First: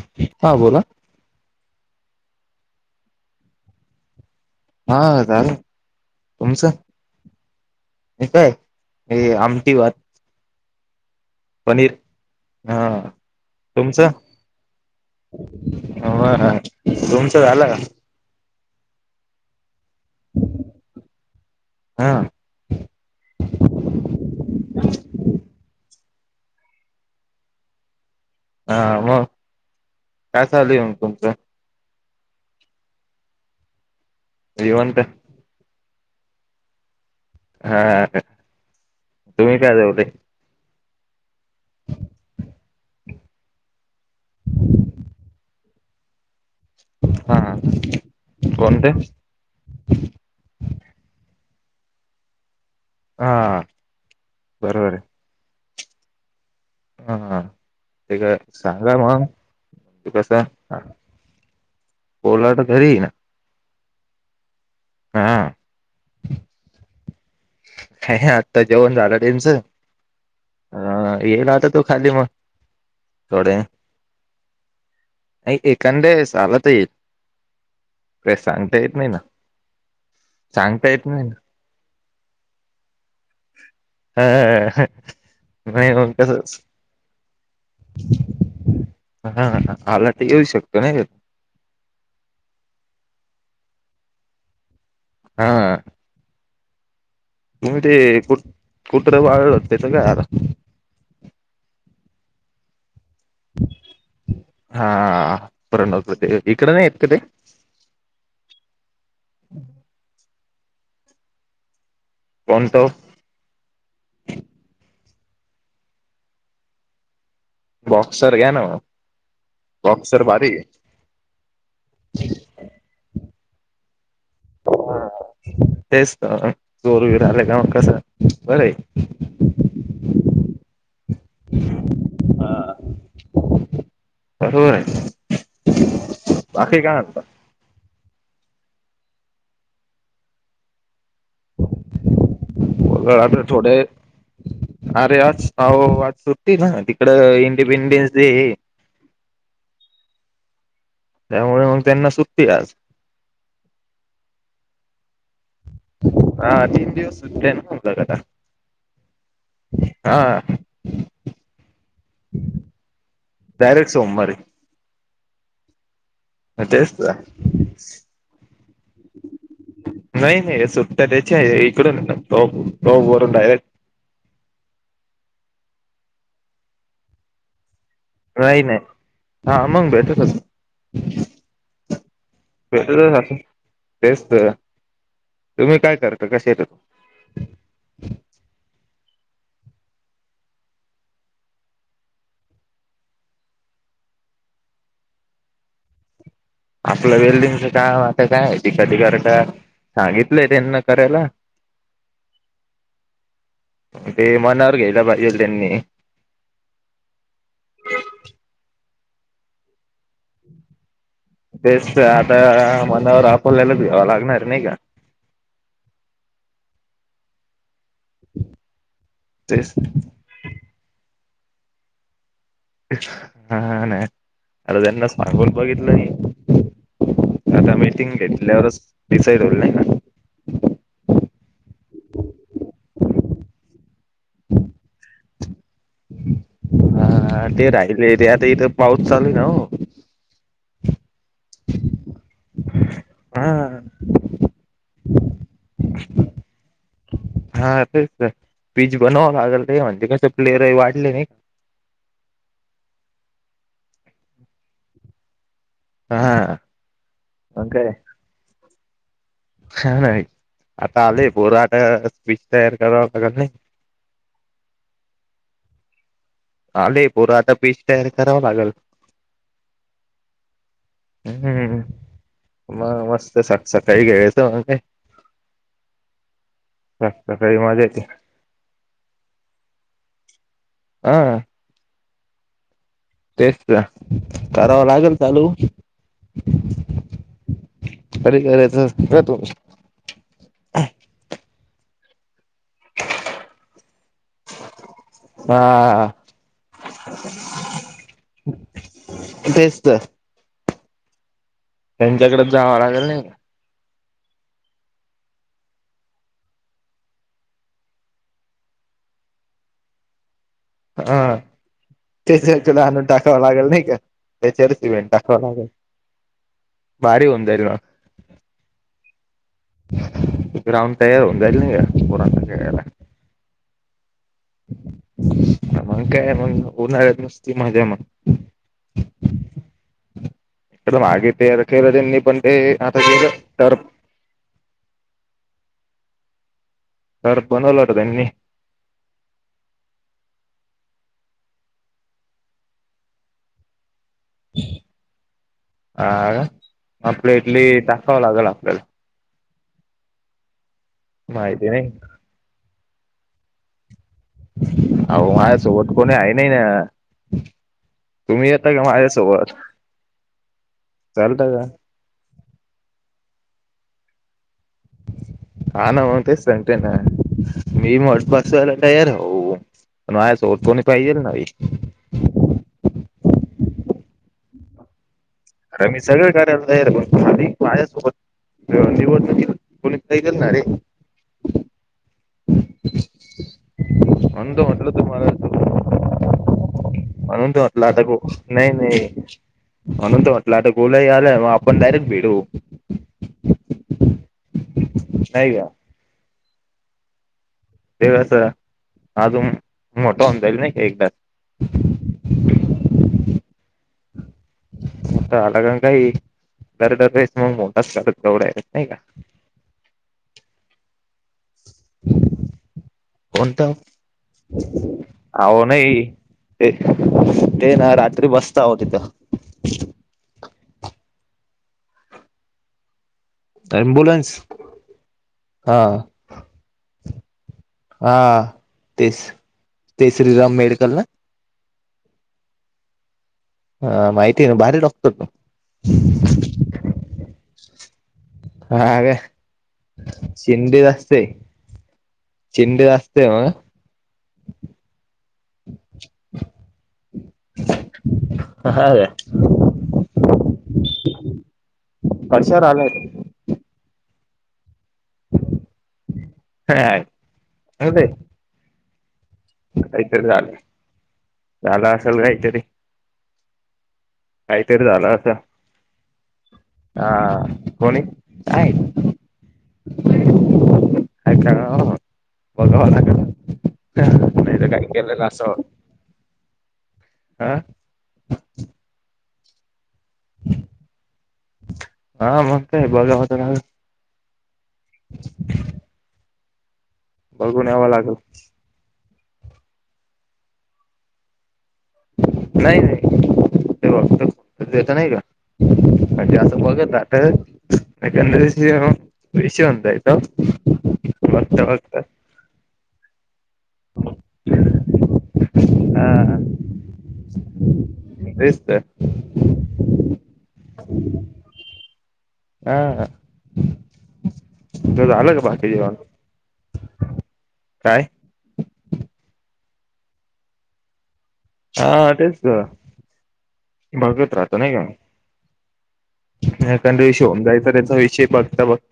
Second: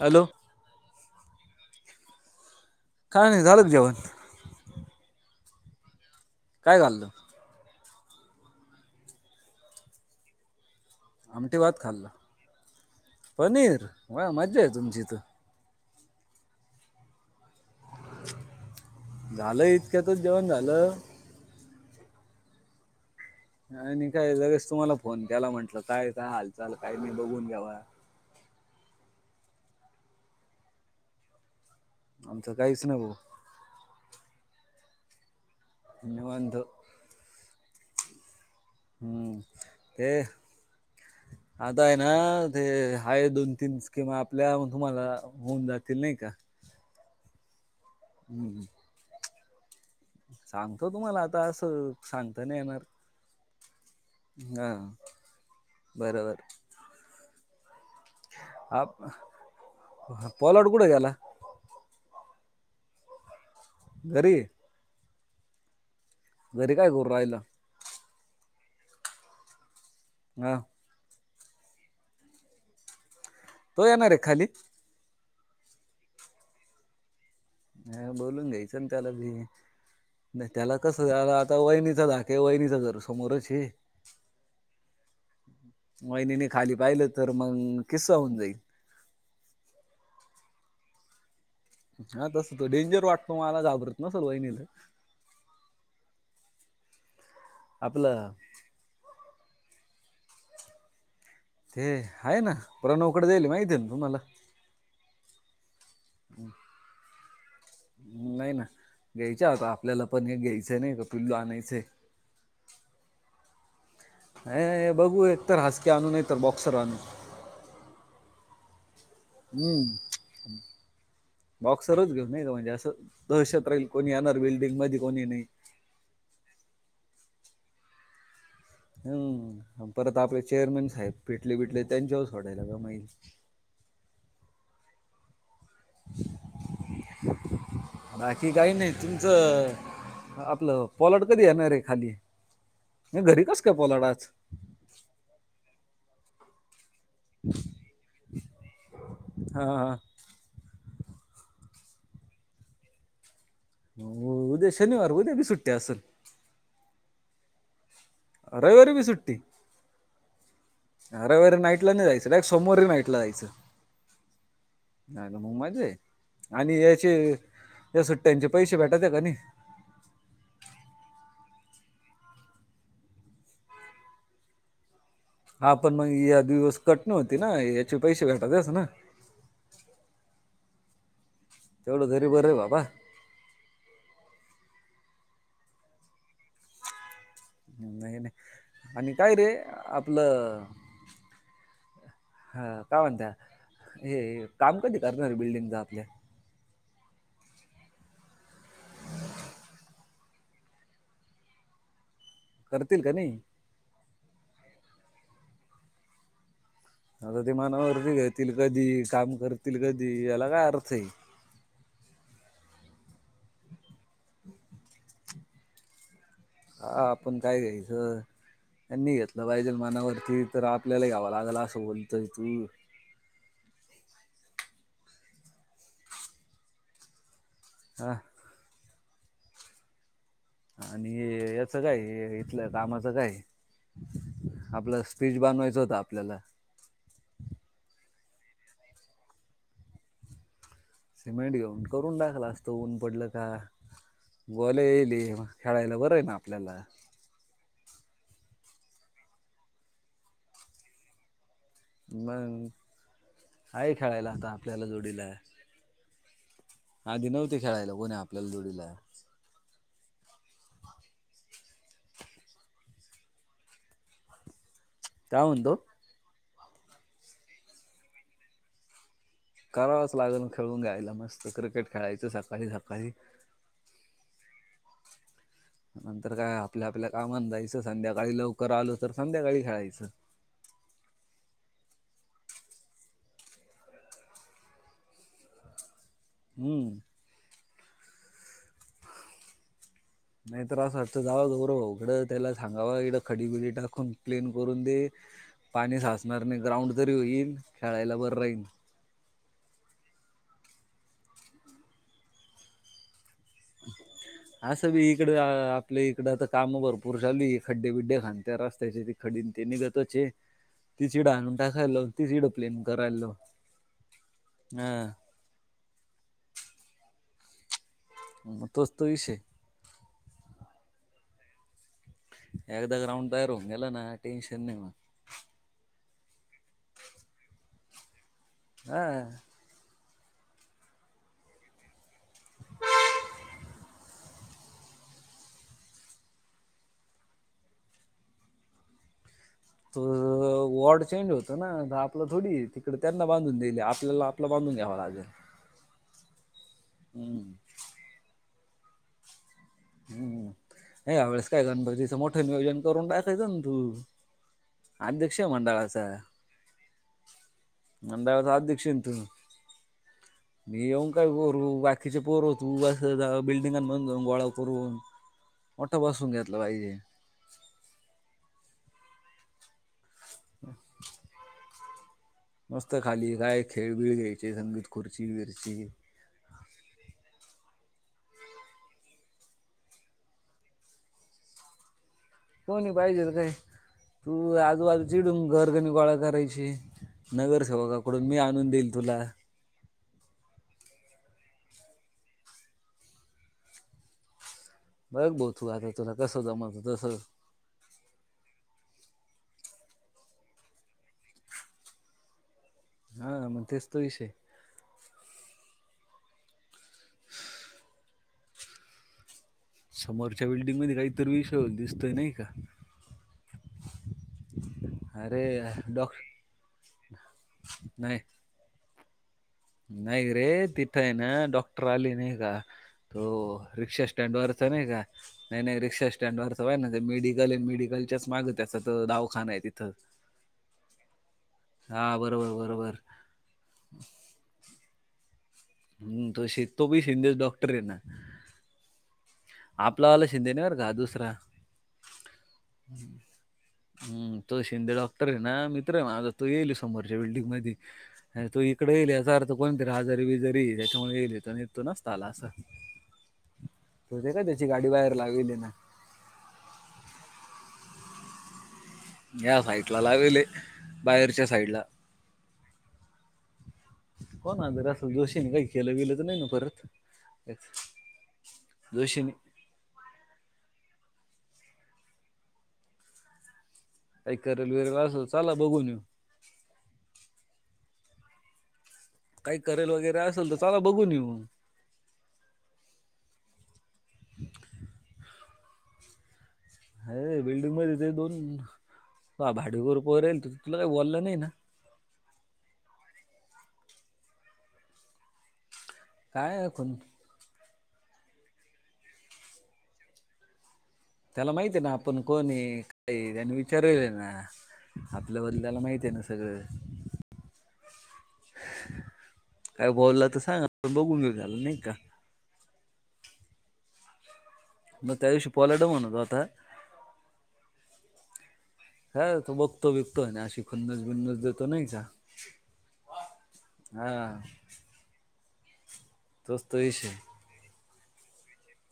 Hello हा बोला काय नाही झालं का जेवण हा झाले काय घाल खाल्ल? हे काय हे आमठी भात. आमटी भात पनीर खाल्लं हा पनीर तुमचं? वा मज्जा आहे तुमची तर हो हा तूमचं झालं का? झालं इतक्यातच जेवण झालं. हा. आणि काय लगेच तुम्हाला फोन केला म्हंटलं, काय का हालचाल काय नाही बघून घ्यावा. हा मग काय चालू म तुमचं? आमचं काहीच नाही भाऊ. निवांत. निवांत. हा. हम्म तुम्ही काय जेवले ते. आता आहे ना, ते हाय दोन, तीन स्कीमा आपल्या तुम्हाला होऊन जात. ते नाही का? हा हम्म. कोणते? सांगतो तुम्हाला आता असं सांगताना येणार हा हा बरोबर आहे बरोबर हाा ते का हा सांगा मग त कस ब ऊलट घरी हे. घरी हा. घरी काय करु राहिला? ह्या ह्या आत्ता जेवण झालं त्यांचं. हा. अ येईल आता तू खाली मग. थोडे कवा येनार हे खाली. नाही एखांद चालत येईल. नई काय बोलून सांगता घ्यायचं ना, येत नाही त्याला भी नाही त्याला सांगता येत नाही कसला आता वहिनीचा धाख. ते वहीनी तर घर समोरच हे. ना ह नाही मग वहिनीने कसच खाली पाहिलं तर? मग किस्सा होऊन जाईल हा हालाटी येऊ शकतो नाही का? हा तस तो डेंजर वाटतो मला घाबरत न सल वहिणीला. अ हा. तुम्ही ते आपलं कुत कुत्र पाळलं होत तेच काय झाल? ते आहेय ना, प्रणवकडे जाईल माहिती आहे ना तुम्हाला हा परण नव्हत इकडे नाही आहेत क ते? नाही ना घ्यायच्या आता आपल्याला पण हे घ्यायचं नाही का पिलू आणायचंय. कोणंत ओ. अ बघू एकतर हासके आणू तर बॉक्सर आणू. बॉक्सर घ्या ना. बॉक्सर भारी हम्म आहे बॉक्सरच घेऊन नाही का म्हणजे असं दहशत राहील. कोणी येणार बिल्डिंग मध्ये हा कोणी नाही तेच तर जोरवीर आलं काव कसं. बरं आहे हम्म परत आपले चेअरमन साहेब पिटले बिटले त्यांच्यावर सोडायला का माई. होय. बाकी काय महनता बाकी काही नाही तुमचं आपलं पलट कधी येणार रे खाली. वगळ नाही, आपडे घरी कस काय थोडे पोलाड आज अरे आज आव वाज सु. ते ना तिकड इंडिपेंडेन्स डे. हा हा त्यामुळे मग त्यांना सुट्टी आज. हो उद्या शनिवार उद्या बी सुट्ट्या असल. हा तीन दिवस हो आहे ना आपल्याकडं रविवारी भी सुुट्टी. हा रवीवारी नाईट नाही जायचं डायरेक्ट सोमवारी ही नाईटला जायचं. डायरेक्ट सोमवारी मग माझ आहे आणि तेच तर याचे या सुट्ट्यांचे पैसे भेटत का नाही. नाही नाही सुट्या त्याच्या आहे. टोप टोप बरयरट हा पण मग या द दिवस कटणी होती ना. पैसे नाही भेटायचेच नाही ना हा ममंग बठ होत. तेवढं तरी बरं आहे बाबा बस तेसत. तुम्ही काय करता कसे येत तू. नाही नाही आणि काय रे आपलं. हा काय म्हणत हे काम कधी करणारे बिल्डिंगचा आपल्या. आपलं वेल्दिंगचं काम आता काय त कधिकारक. सांगितलंय त्यांना करायला. करतील का नाही ते मनावर घ्यायला पाहिजे त्यांनी. आता ते मनावरती घेतील कधी काम करतील कधी याला काय अर्थ आहे. तेच तर आता मनावर आपल्याला घ्यावा लागणार नाही का. हा आपण काय घ्यायच त्यांनी घेतलं पाहिजे तेच मनावरती तर आपल्याला घ्याव लागत. कला अस बोलतय तू. हा हा नाही आता त्यांना सांगून बघितलं नाही. आता मीटिंग हा घेतल्यावरच डिसाईड होईल नाही ना. आणि याच काय इथलं कामाचं काय. आपला स्पीच बनवायचं होत आपल्याला. हा ते राहिले ते आता इथं पाऊस चालूय ना हो. सिमेंट घेऊन करून टाकला असतो ऊन पडल का. हा गोले येईली खेळायला बरं आहे ना आपल्याला. ते पीच बनवावं लागेल म्हणजे कस प्लेयर वाढले नाही का. मग आहे खेळायला आता आपल्याला जोडीला आहे. का हा आधी नव्हते मग खेळायला कोण आपल्याला जोडीला. छान नाही आता आले पोर पीच तयार करावा लागल नाही. का म्हत. आले पोर आता पीच तयार कराव लागेल. [inaudible] करावाच लागेल खेळून घ्यायला मस्त हम्म क्रिकेट खेळायचं सकाळी मग सकाळी. मस्त सक सकाळी खेळायचं मग काय नंतर काय आपल्या आपल्या कामाात सकाळी जायचं मजा येते संध्याकाळी लवकर आलो तर संध्याकाळी खेळायचं. हम. तेच करावा लागेल चालू. हम्म. अरे खरच का तू. नाही तर असं वाटतं जाव गौरव उघडं. त्याला सांगावा इकडं खडीबिडी टाकून प्लेन करून दे पाणी हा साचणार नाही ग्राउंड तरी होईल. येईल खेळायला बरं राहीन. तेच तर. त्यांच्याकडे जावं लागेल नाही. [inaudible] असं बी इकडे आपल्या इकडं आ काम भरपूर चाली खड्डे बिड्डे खात्या रस्त्याची ती खडी. ति निगतचय. हा इडं त्याच्या प्लेन तुला आणून करायला लावून टाकावं लागेल नाही का. त्याचर हा. सिमेंट टाकवा लागल भारी होऊन जाईल. तोच तो विष. जाहिले का आहे. एकदा गग्राउंड तयार होऊन गेला ना टेनशन नाही मग. मग काय मग उन्हाळ्यात नुसती मजा मग. हा त्या मागे ते केेलं त्यांनी पण ते आता गेलं तर. [inaudible] तर बनवलं होत त्यांनी. तर वॉर्ड चेंज होत ना आपलं थोडी तिकड त्यांना बांधून दिली आप आपलं बांधून घ्यावा राजे हा आपल्या इतली टाखवं लागेल आपल्याला हम्म नाही या वेळेस काय माहिती नाही गणपती तिचं मोठं नियोजन करून टाकायचं ना तू आहो अध्यक्ष आहे माझ्या सोबत मंडळाचा कोणी आहेय नाहीय ना तुम्ही मंडळाचा यता का अध्यक्ष आहे ना तू माझ्यासोबत मी येऊन काय चालता का करू बाकीचे पोर हो तू बस बिल्डिंगां जाऊन गोळात हा नावते सटे ना पाहिजे मी मोड बसवाला. तर हो पण आ स डतोणी पाहिजेल ना. मस्त खाली काय खेळबिळ घ्यायचे संगीत खुर. अर मी सगळं करायला तयार माझ. निवड कोणी काही करणारे. कोणी पाहिजे काय तू म्हणून तर म्हटलं आजूबाजू तुम्हाला चिडून घर तो- कणी गोळा करायची. म्हणून त म्हटलं आता ग नगरसेवकाकडून मी आणून नाही देईल तुला नाही. म्हणून तर म्हटलं आता गोलाही आलाय मग आपण डायरेक्ट भेडू. बघ बो तू आद आहे तुला कसो जमातो तस. तेवस हजू मोठा अ जााईल नाही एकदास. हा मग तेच तो विषय. ता अलाग काही. दर दरस मग मोठाच करत प्रवडाच नाही का. समोरच्या बिल्डिंगमध्येध्ये काहीतरी विषय दिसतय नाही का कोणता अरे आहो नाही डॉक ते ते ना नाही, रात्री बसताह तिथं नाही रे तिथं आहे ना डॉक्टर आली नाही का तो रिक्षा स्टँड अम्ब्युलन्स वरच नाही का नाही नाही हा रिक्षा स्टँड वरच आहेय ना ते मेडिकल ए मेडिकलच्याच हा मागत तेच दावखान आहे तिथं ते श्रीराम मेडिकल ना हा बरोबर बरोबर हा माहिती आहे ना भारी डॉक्टर तू हम् त तो पी शिंदेच डॉक्टर आहे ना हा का आपलावाला शिंदे नाही बरं शिंडी का द अस दुसरा. िंडे अस असते मग हम् तो शिंदे डॉक्टर आहे ना मित्र आहे माझा तू येईल समोरच्या बिल्डिंग मध्ये त हा इकडे काय येईल असा अर्थ कोणतरी हजारी विजारी त्याच्यामुळे येईल घतो ना तला अस कशावर आलाय हो का त्या गाडी बाहेर लाली ना अ ते या साईडला काहीतरी लागले झालं बाहेरच्या साईडला झालं असेल काहीतरी हो ना काहीतरी झालं असं जोशी ना काही खेलं गेलं तर नाही ना परत हा कोणी काय जोशी खशीन अ का बघवा का नाही तर करेल काही वगैरे केलेलं असेल चला असव बघून येऊ हा काही करेल वगैरे असेल तर चला बघून येऊ हा मग काय बघा होता अरे बघून याव लागल ह भाडीवर पोर येईल त तुला काही बोललं नाही ना नाही नाही तेवता नाही का म्हजे असं काय बघत कोण नाता मकंद विष विषव एंदयतो त्याला माहिती आहे ना आपण कोण आहे कायच ठरवेल आहे ना आपल्या बदलाला माहित आहे ना हा सगळं तेच तर काय बोलला तर सांग पण बघून घेऊ झालं नाही का? हा तुझं मग त्या झालं का दिवशी बाकी पलाटव जेवण म्हणतो आता काय हा तो बघतो बिकतो आहे ना अशी खनज बिनज हा तेच हा बघत राहत नाही का? तोच तो विषय कारणष होऊन जायच त्याचा विषय बघता बघता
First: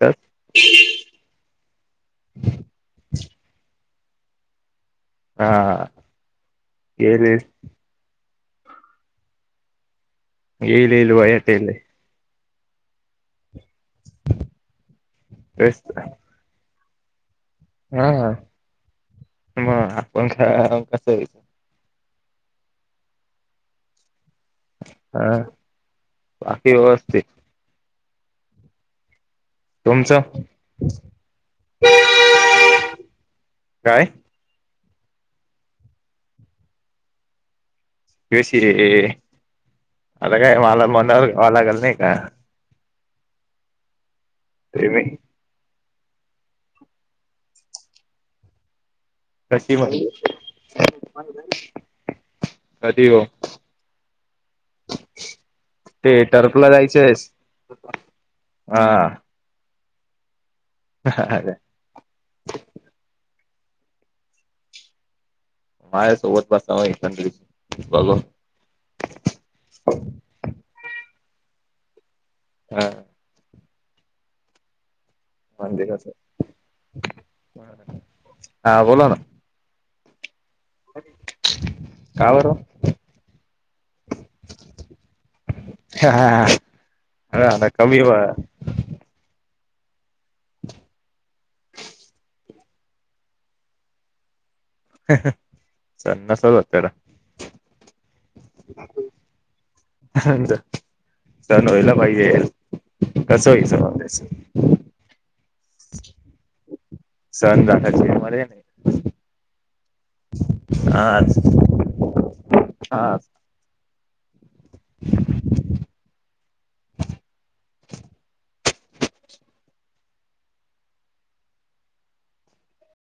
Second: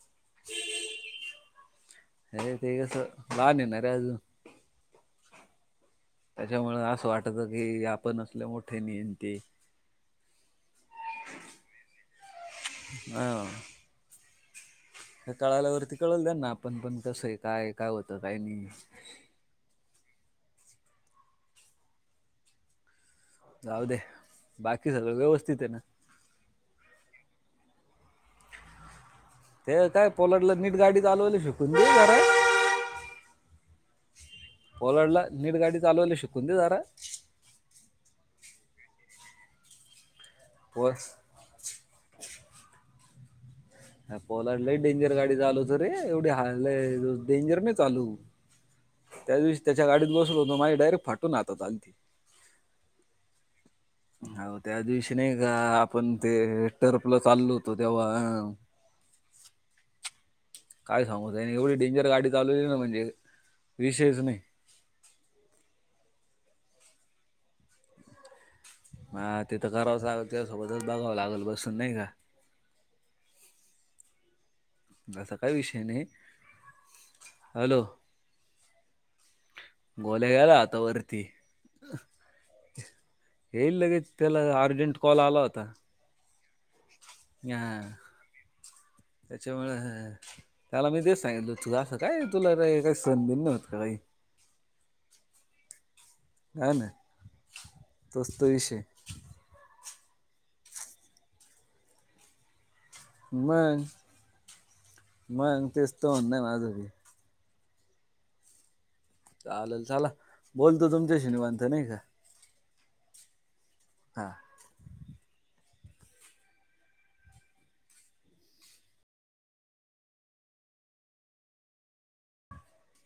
अरे ते कस लहान आहे ना रे अजून हा. त्याच्यामुळ असं येईल वाटत येईल की आपण असले मोठे नियती येईल येईल बा येतेले हा. त्या तेच कळाल्यावरती तर कळल द्या ना आपण पण कसं आहे. काय काय होतं हा काय नाही. हा कस हाय? जाऊदे हा बाकी व्यवस्थित ते काय तुमचं पोलाटला नीट गाडी चालवायला शिकून घे जरा काय? ओलाडला नीट गाडी चालवायला शिकून घे जरा चशी अला काय मला पो मणा वालागल नाही का हा पोलाडला लई डेंजर गाडी चालवतो रे एवढी हान डेंजर नको चालवू. त्या दिवशी कशी त्याच्या म्हणजे गाडीत बसलो होतो माझी डायरेक्ट फाटून हातात आलती. कधी हो. हो त्या दिवशी नाही का आपण ते टर्फला टर्पला जायचंयस चाललो होतो तेव्हा हा हा. काय सांगू त्याने एवढी डेंजर गाडी चालवली ना म्हणजे विषयच नाही. माझ्या सोबत पण तवा [unintelligible] हा तिथं करावंच लागत ना त्याच्या सोबतच बघावं लागेल बसून नाही का हा. असा काही विषय नाही हॅलो हा बोला ना निघाला आता वरती का बरं येईल लगेच त्याला अर्जंट कॉल आला होता. ह हा कमी बा त्याच्यामुळे त्याला मी ते सांगितल तुला असं काय तुला काही संधी नव्हती का काही [inaudible] हा ना तो [unintelligible] तोच विषय सण होईला पाहीजे. मग मग तेस तो होणार माझ बी [unintelligible] चालेल चला बोलतो हा तुमच्याशी निवांत नाही का हा. हां. [inaudible]